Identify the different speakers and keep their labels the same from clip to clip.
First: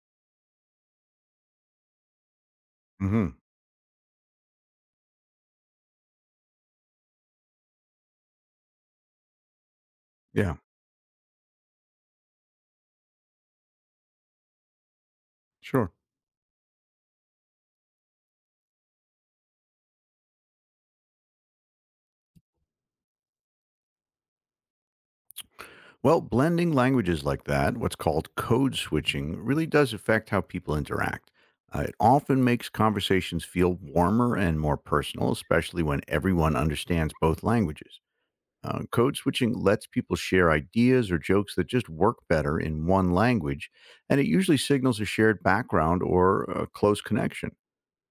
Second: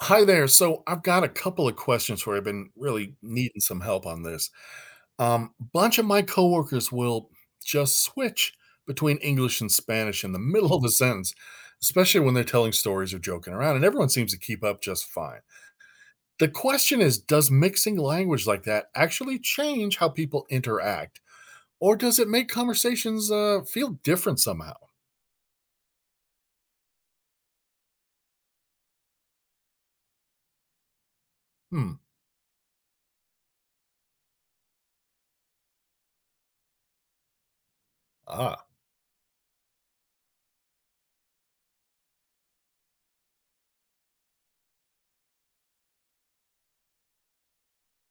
Speaker 1: Hi there. So I've got a couple of questions where I've been really
Speaker 2: Hmm.
Speaker 1: needing some help on this. Bunch of my coworkers will just switch between English and Spanish in the
Speaker 2: Yeah,
Speaker 1: middle of a sentence, especially when they're telling stories or joking around, and everyone seems to keep up just fine.
Speaker 2: sure.
Speaker 1: The question is, does mixing language like that actually change how people interact, or does it make conversations feel different somehow?
Speaker 2: Well, blending languages like that, what's called code switching, really does affect how people interact. Uh,
Speaker 1: Hmm.
Speaker 2: it often makes conversations feel warmer and more personal, especially when everyone understands both languages.
Speaker 1: Ah,
Speaker 2: Code switching lets people share ideas or jokes that just work better in one language, and it usually signals a shared background or a close connection.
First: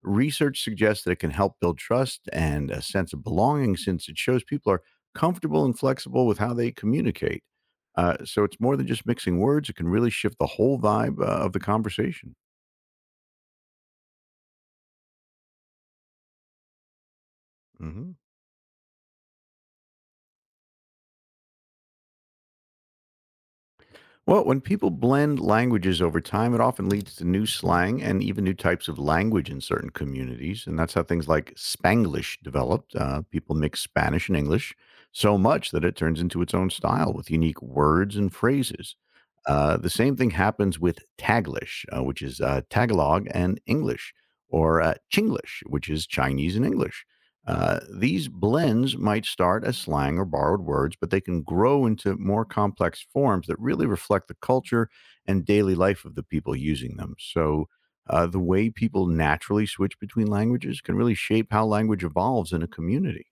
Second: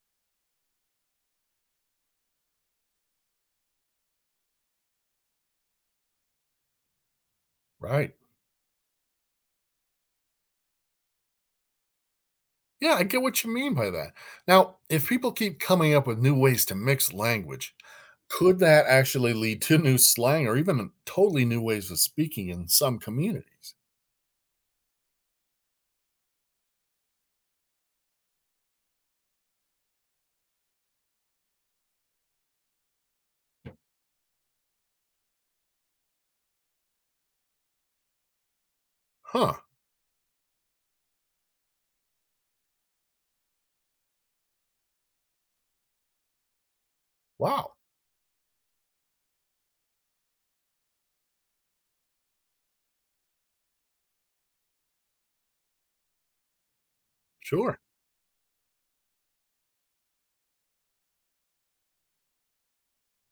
Speaker 2: Research suggests that it can help build trust and a sense of belonging since it shows people are comfortable and flexible with how they communicate.
Speaker 1: right.
Speaker 2: So it's more than just mixing words, it can really shift the whole vibe of the conversation.
Speaker 1: Yeah, I get what you mean by that. Now, if people keep coming up with new ways to mix language,
Speaker 2: Hmm.
Speaker 1: could that actually lead to new slang or even totally new ways of speaking in some communities?
Speaker 2: Well, when people blend languages over time, it often leads to new slang and even new types of language in certain communities. And that's how things like Spanglish developed. People mix Spanish and English so much that it turns into its own style with unique words and phrases.
Speaker 1: Huh.
Speaker 2: The same thing happens with Taglish, which is Tagalog and English, or Chinglish, which is Chinese and English.
Speaker 1: Wow.
Speaker 2: These blends might start as slang or borrowed words, but they can grow into more complex forms that really reflect the culture and daily life of the people using them. So,
Speaker 1: Sure.
Speaker 2: the way people naturally switch between languages can really shape how language evolves in a community.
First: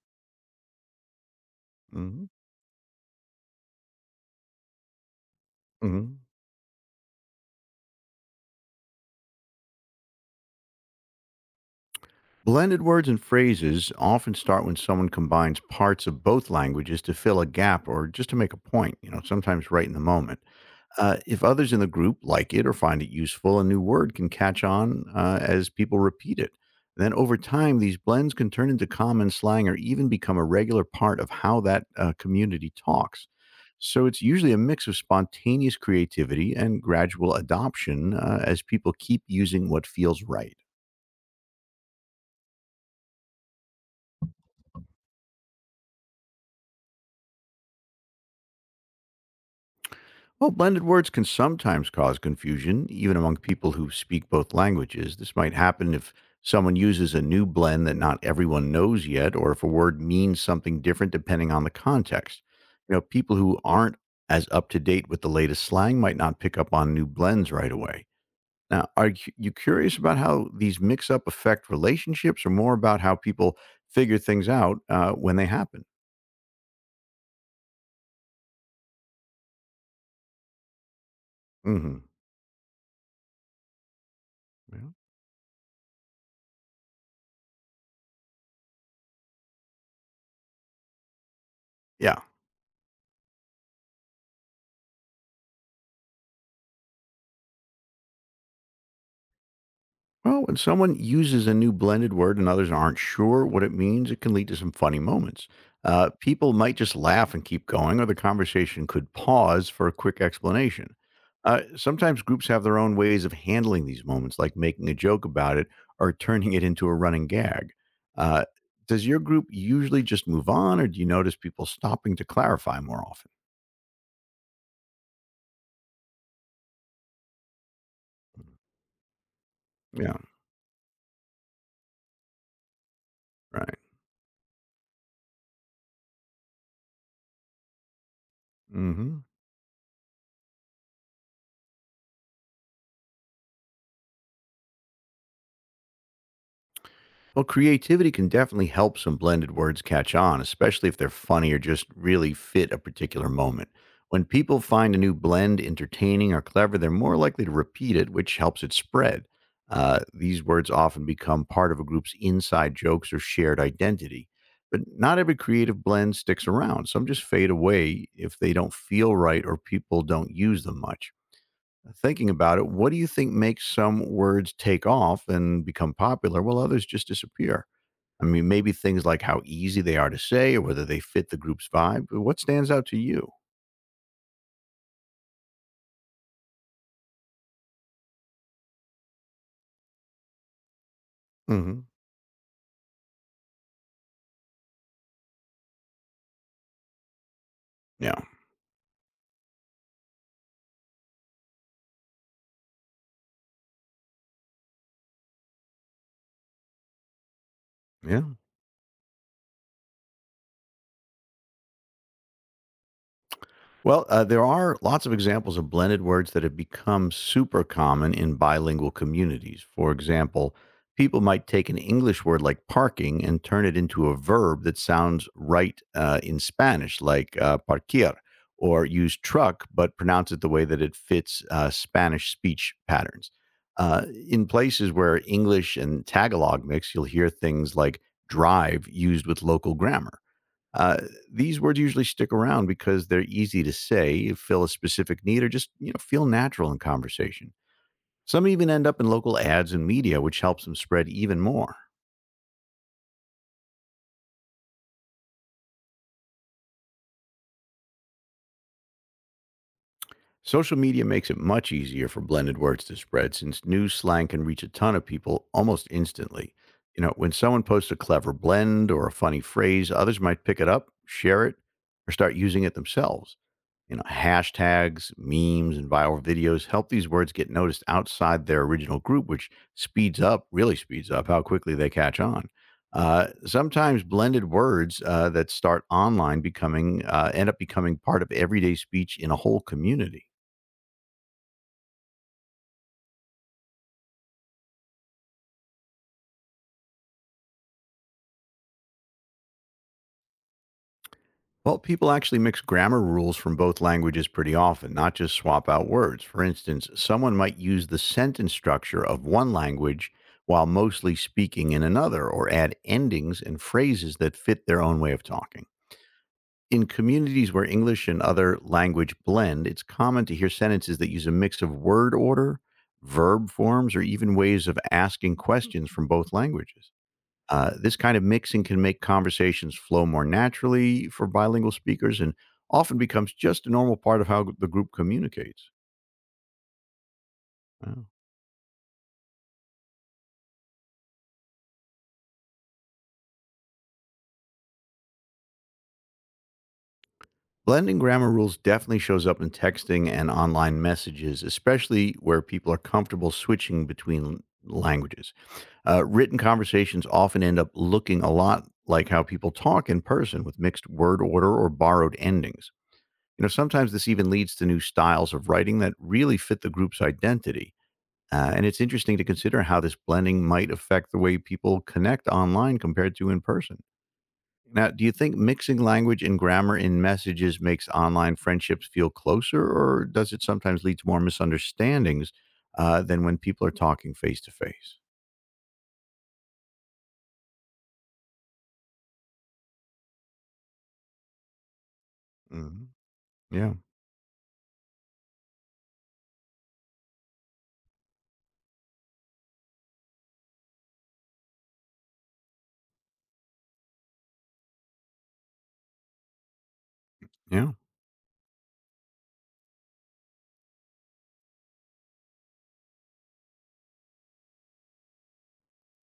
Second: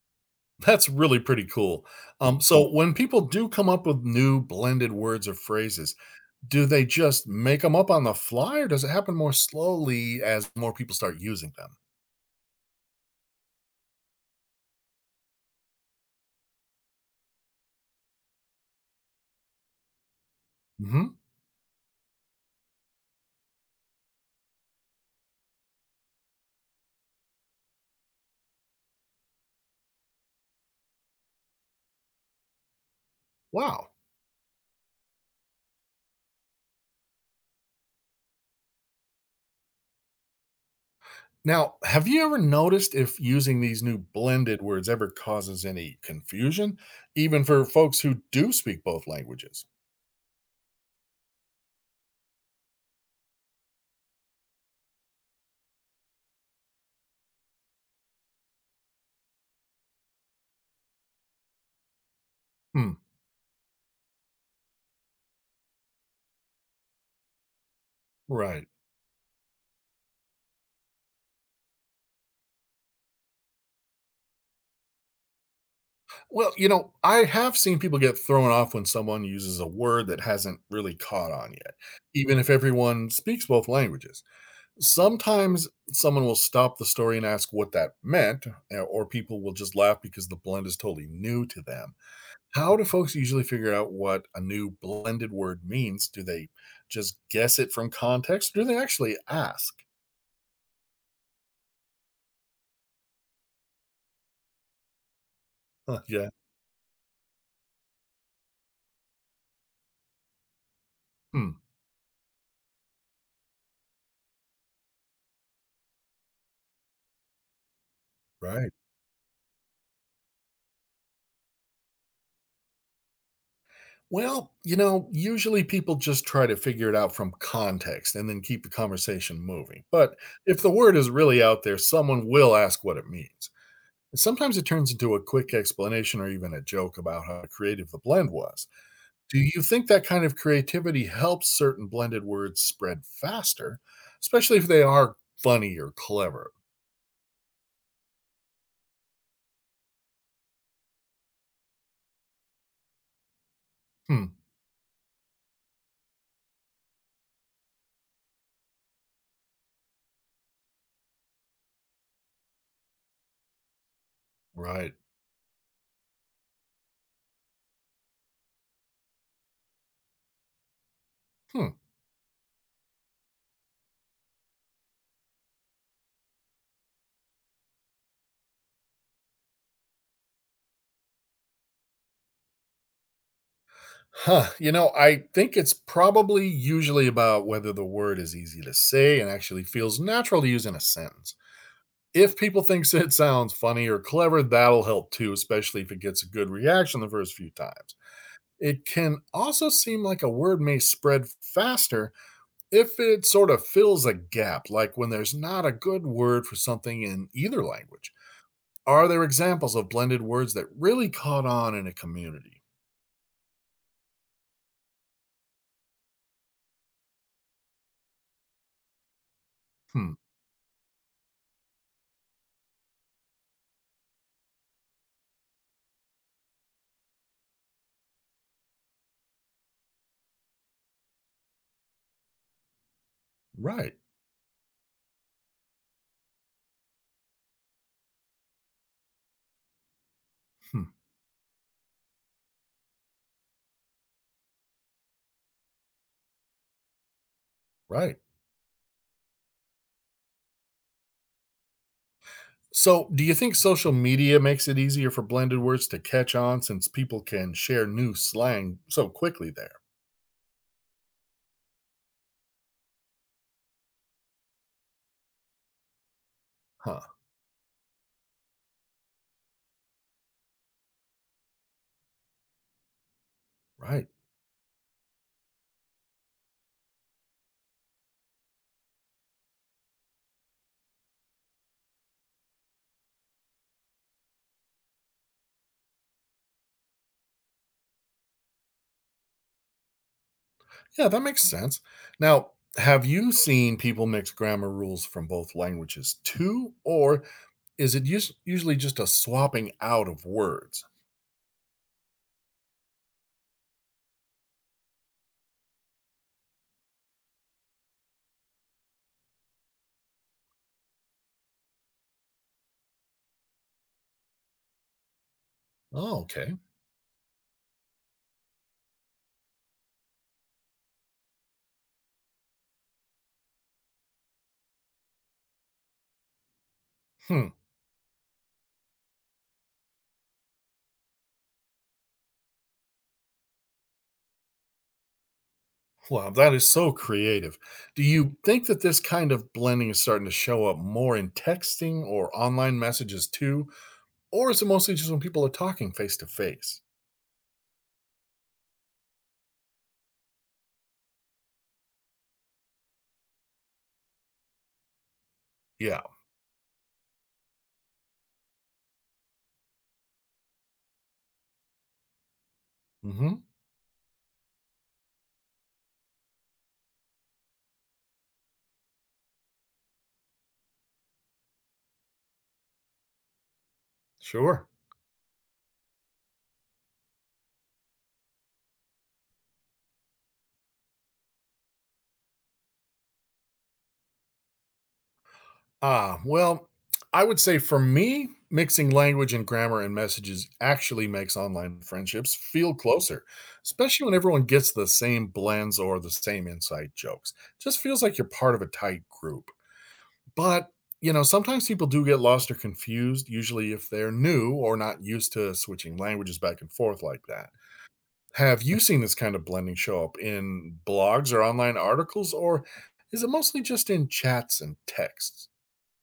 Speaker 1: That's really pretty cool.
Speaker 2: Mhm,
Speaker 1: So, when people do come up with new blended words or phrases,
Speaker 2: mhm.
Speaker 1: do they just make them up on the fly or does it happen more slowly as more people start using them?
Speaker 2: Blended words and phrases often start when someone combines parts of both languages to fill a gap or just to make a point, you know, sometimes right in the moment.
Speaker 1: Hmm.
Speaker 2: If others in the group like it or find it useful, a new word can catch on as people repeat it. Then over time, these blends can turn into common slang or even become a regular part of how that community talks.
Speaker 1: Wow.
Speaker 2: So it's usually a mix of spontaneous creativity and gradual adoption as people keep using what feels right.
Speaker 1: Now, have you ever noticed if using these new blended words ever causes any confusion, even for folks who do speak both languages?
Speaker 2: Well, blended words can sometimes cause confusion, even among people who speak both languages. This might happen if someone uses a new blend that not everyone knows yet, or if a word means something different depending on the context.
Speaker 1: Hmm,
Speaker 2: You know, people who aren't as up to date with the latest slang might not pick up on new blends right away.
Speaker 1: right.
Speaker 2: Now, are you curious about how these mix up affect relationships, or more about how people figure things out when they happen?
Speaker 1: Well, you know, I have seen people get thrown off when someone uses a word that hasn't really caught on yet,
Speaker 2: Hmm.
Speaker 1: even if everyone speaks both languages. Sometimes someone will stop the story and ask what that meant, eh, or people will just laugh because the blend is totally new to them.
Speaker 2: Yeah.
Speaker 1: How do folks usually figure out what a new blended word means? Do they just guess it from context? Do they actually ask?
Speaker 2: Well, when someone uses a new blended word and others aren't sure what it means, it can lead to some funny moments.
Speaker 1: Huh,
Speaker 2: Uh,
Speaker 1: yeah.
Speaker 2: people might just laugh and keep going, or the conversation could pause for a quick explanation.
Speaker 1: Hmm.
Speaker 2: Sometimes groups have their own ways of handling these moments, like making a joke about it or turning it into a running gag. Uh,
Speaker 1: Right.
Speaker 2: does your group usually just move on, or do you notice people stopping to clarify more often?
Speaker 1: Well, you know, usually people just try to figure it out from context and then keep the conversation moving. But
Speaker 2: Yeah,
Speaker 1: if the word is really out there, someone will ask what it means.
Speaker 2: right.
Speaker 1: And sometimes it turns into a quick explanation or even a joke about how creative the blend was.
Speaker 2: Hmm.
Speaker 1: Do you think that kind of creativity helps certain blended words spread faster, especially if they are funny or clever?
Speaker 2: Well, creativity can definitely help some blended words catch on, especially if they're funny or just really fit a particular moment. When
Speaker 1: Hmm.
Speaker 2: people find a new blend entertaining or clever, they're more likely to repeat it, which helps it spread. These words often become part of a group's inside jokes or shared identity. But
Speaker 1: Right.
Speaker 2: not every creative blend sticks around. Some just fade away if they don't feel right or people don't use them much.
Speaker 1: Hmm.
Speaker 2: Thinking about it, what do you think makes some words take off and become popular while others just disappear? I mean, maybe things like how easy they are to say or whether they fit the group's vibe. What stands out to you?
Speaker 1: Huh. You know, I think it's probably usually about whether the word is easy to say and actually feels natural to use in a sentence.
Speaker 2: Hmm.
Speaker 1: If people think it sounds funny or clever, that'll help too, especially if it gets a good reaction the first few times.
Speaker 2: Yeah.
Speaker 1: It can also seem like a word may spread faster if it sort of fills a gap, like when there's not a good word for something in either language,
Speaker 2: Yeah.
Speaker 1: are there examples of blended words that really caught on in a community?
Speaker 2: Well, there are lots of examples of blended words that have become super common in bilingual communities. For
Speaker 1: Hmm,
Speaker 2: example, people might take an English word like parking and turn it into a verb that sounds right in Spanish, like parquear, or use truck but pronounce it the way that it fits Spanish speech patterns.
Speaker 1: right.
Speaker 2: Uh, in places where English and Tagalog mix, you'll hear things like drive used with local grammar.
Speaker 1: Hmm,
Speaker 2: Uh, these words usually stick around because they're easy to say, fill a specific need, or just you know feel natural in conversation.
Speaker 1: right.
Speaker 2: Some even end up in local ads and media, which helps them spread even more.
Speaker 1: So, do you think social media makes it easier for blended words to catch on since people can share new slang so quickly there?
Speaker 2: Social media makes it much easier for blended words to spread since new slang can reach a ton of people almost instantly.
Speaker 1: Huh,
Speaker 2: You know, when someone posts a clever blend or a funny phrase, others might pick it up, share it, or start using it themselves. You know,
Speaker 1: right.
Speaker 2: hashtags, memes, and viral videos help these words get noticed outside their original group, which speeds up, really speeds up how quickly they catch on. Sometimes blended words that start online becoming end up becoming part of everyday speech in a whole community.
Speaker 1: Yeah, that makes sense. Now, have you seen people mix grammar rules from both languages too, or is it usually just a swapping out of words?
Speaker 2: Well, people actually mix grammar rules from both languages pretty often, not just swap out words. For instance, someone might use the sentence structure of one language while mostly speaking in another, or add endings and phrases that fit their own way of talking.
Speaker 1: Oh, okay.
Speaker 2: In communities where English and other language blend, it's common to hear sentences that use a mix of word order, verb forms, or even ways of asking questions from both languages.
Speaker 1: Hmm.
Speaker 2: This kind of mixing can make conversations flow more naturally for bilingual speakers and often becomes just a normal part of how the group communicates.
Speaker 1: Wow, that is so creative. Do
Speaker 2: Wow.
Speaker 1: you think that this kind of blending is starting to show up more in texting or online messages too, or is it mostly just when people are talking face to face?
Speaker 2: Blending grammar rules definitely shows up in texting and online messages, especially where people are comfortable switching between languages.
Speaker 1: Yeah.
Speaker 2: Written conversations often end up looking a lot like how people talk in person with mixed word order or borrowed endings.
Speaker 1: Hmm.
Speaker 2: You know, sometimes this even leads to new styles of writing that really fit the group's identity. And it's interesting to consider how this blending might affect the way people connect online compared to in person.
Speaker 1: Sure.
Speaker 2: Now, do you think mixing language and grammar in messages makes online friendships feel closer, or does it sometimes lead to more misunderstandings than when people are talking face to face?
Speaker 1: Ah, well, I would say for me, mixing language and grammar and messages actually makes online friendships feel
Speaker 2: Mhm.
Speaker 1: closer,
Speaker 2: Yeah,
Speaker 1: especially when everyone gets the same blends or the same inside jokes. Just feels like you're part of a tight group. But, you know, sometimes people do get lost or confused, usually if they're new or not used to switching languages back and forth like that.
Speaker 2: yeah.
Speaker 1: Have you seen this kind of blending show up in blogs or online articles, or is it mostly just in chats and texts?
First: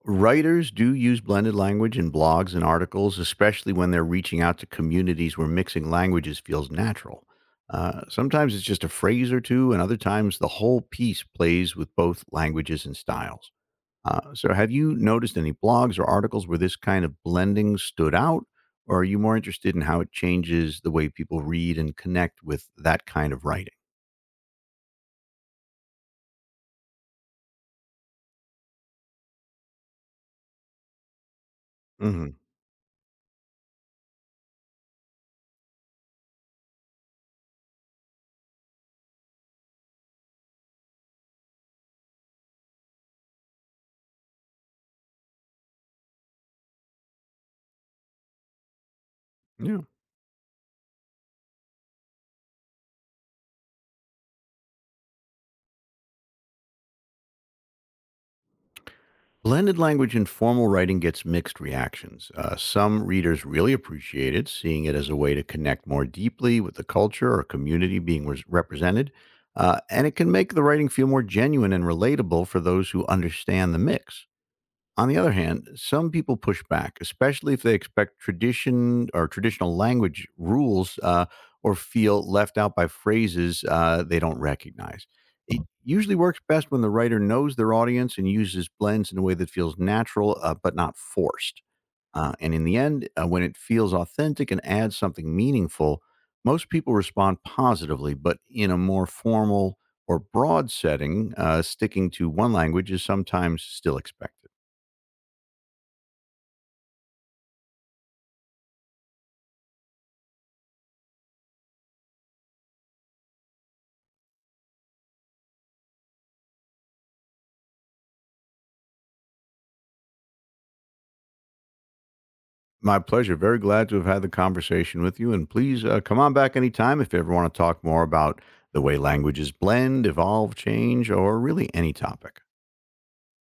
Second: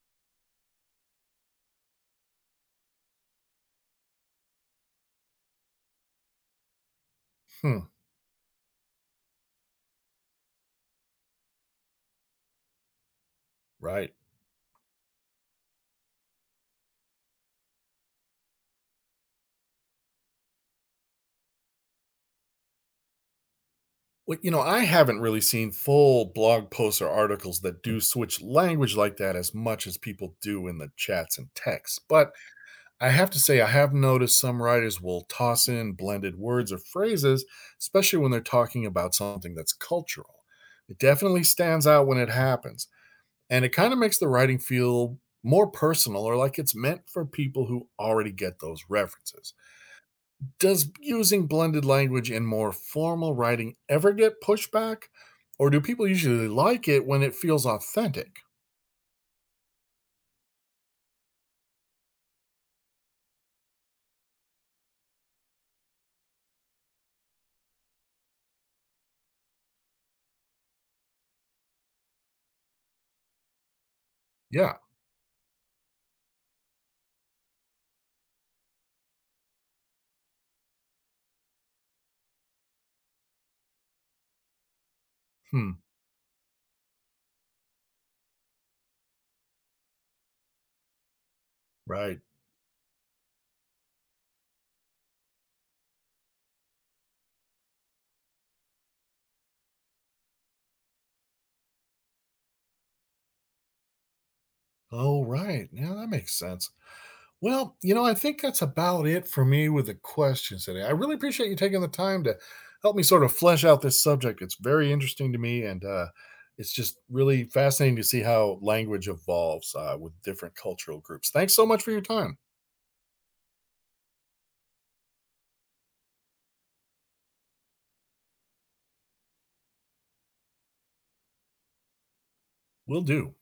Speaker 2: Writers do use blended language in blogs and articles, especially when they're reaching out to communities where mixing languages feels natural.
Speaker 1: Hmm,
Speaker 2: Sometimes it's just a phrase or two, and other times the whole piece plays with both languages and styles.
Speaker 1: right.
Speaker 2: So, have you noticed any blogs or articles where this kind of blending stood out, or are you more interested in how it changes the way people read and connect with that kind of writing?
Speaker 1: Well, you know, I haven't really seen full blog posts or articles that do switch language like that as much as people do in the chats and texts. But
Speaker 2: Hmm.
Speaker 1: I have to say, I have noticed some writers will toss in blended words or phrases, especially when they're talking about something that's cultural. It definitely stands out when it happens. And it kind of makes the writing feel more personal or like it's meant for people who already get those references
Speaker 2: Yeah.
Speaker 1: does using blended language in more formal writing ever get pushback, or do people usually like it when it feels authentic?
Speaker 2: Blended language in formal writing gets mixed reactions. Some readers really appreciate it, seeing it as a way to connect more deeply with the culture or community being represented. And it can make the writing feel more genuine and relatable for those who understand the mix.
Speaker 1: Yeah.
Speaker 2: On the other hand, some people push back, especially if they expect tradition or traditional language rules or feel left out by phrases they don't recognize. It
Speaker 1: Hmm.
Speaker 2: usually works best when the writer knows their audience and uses blends in a way that feels natural but not forced.
Speaker 1: Right.
Speaker 2: And in the end, when it feels authentic and adds something meaningful, most people respond positively, but in a more formal or broad setting, sticking to one language is sometimes still expected.
Speaker 1: Oh, right. Yeah, that makes sense. Well, you know, I think that's about it for me with the questions today. I really appreciate you taking the time to help me sort of flesh out this subject. It's very interesting to me, and it's just really fascinating to see how language evolves with different cultural groups. Thanks so much for your time.
Speaker 2: My pleasure. Very glad to have had the conversation with you. And please come on back anytime if you ever want to talk more about the way languages blend, evolve, change, or really any topic.
Speaker 1: Will do.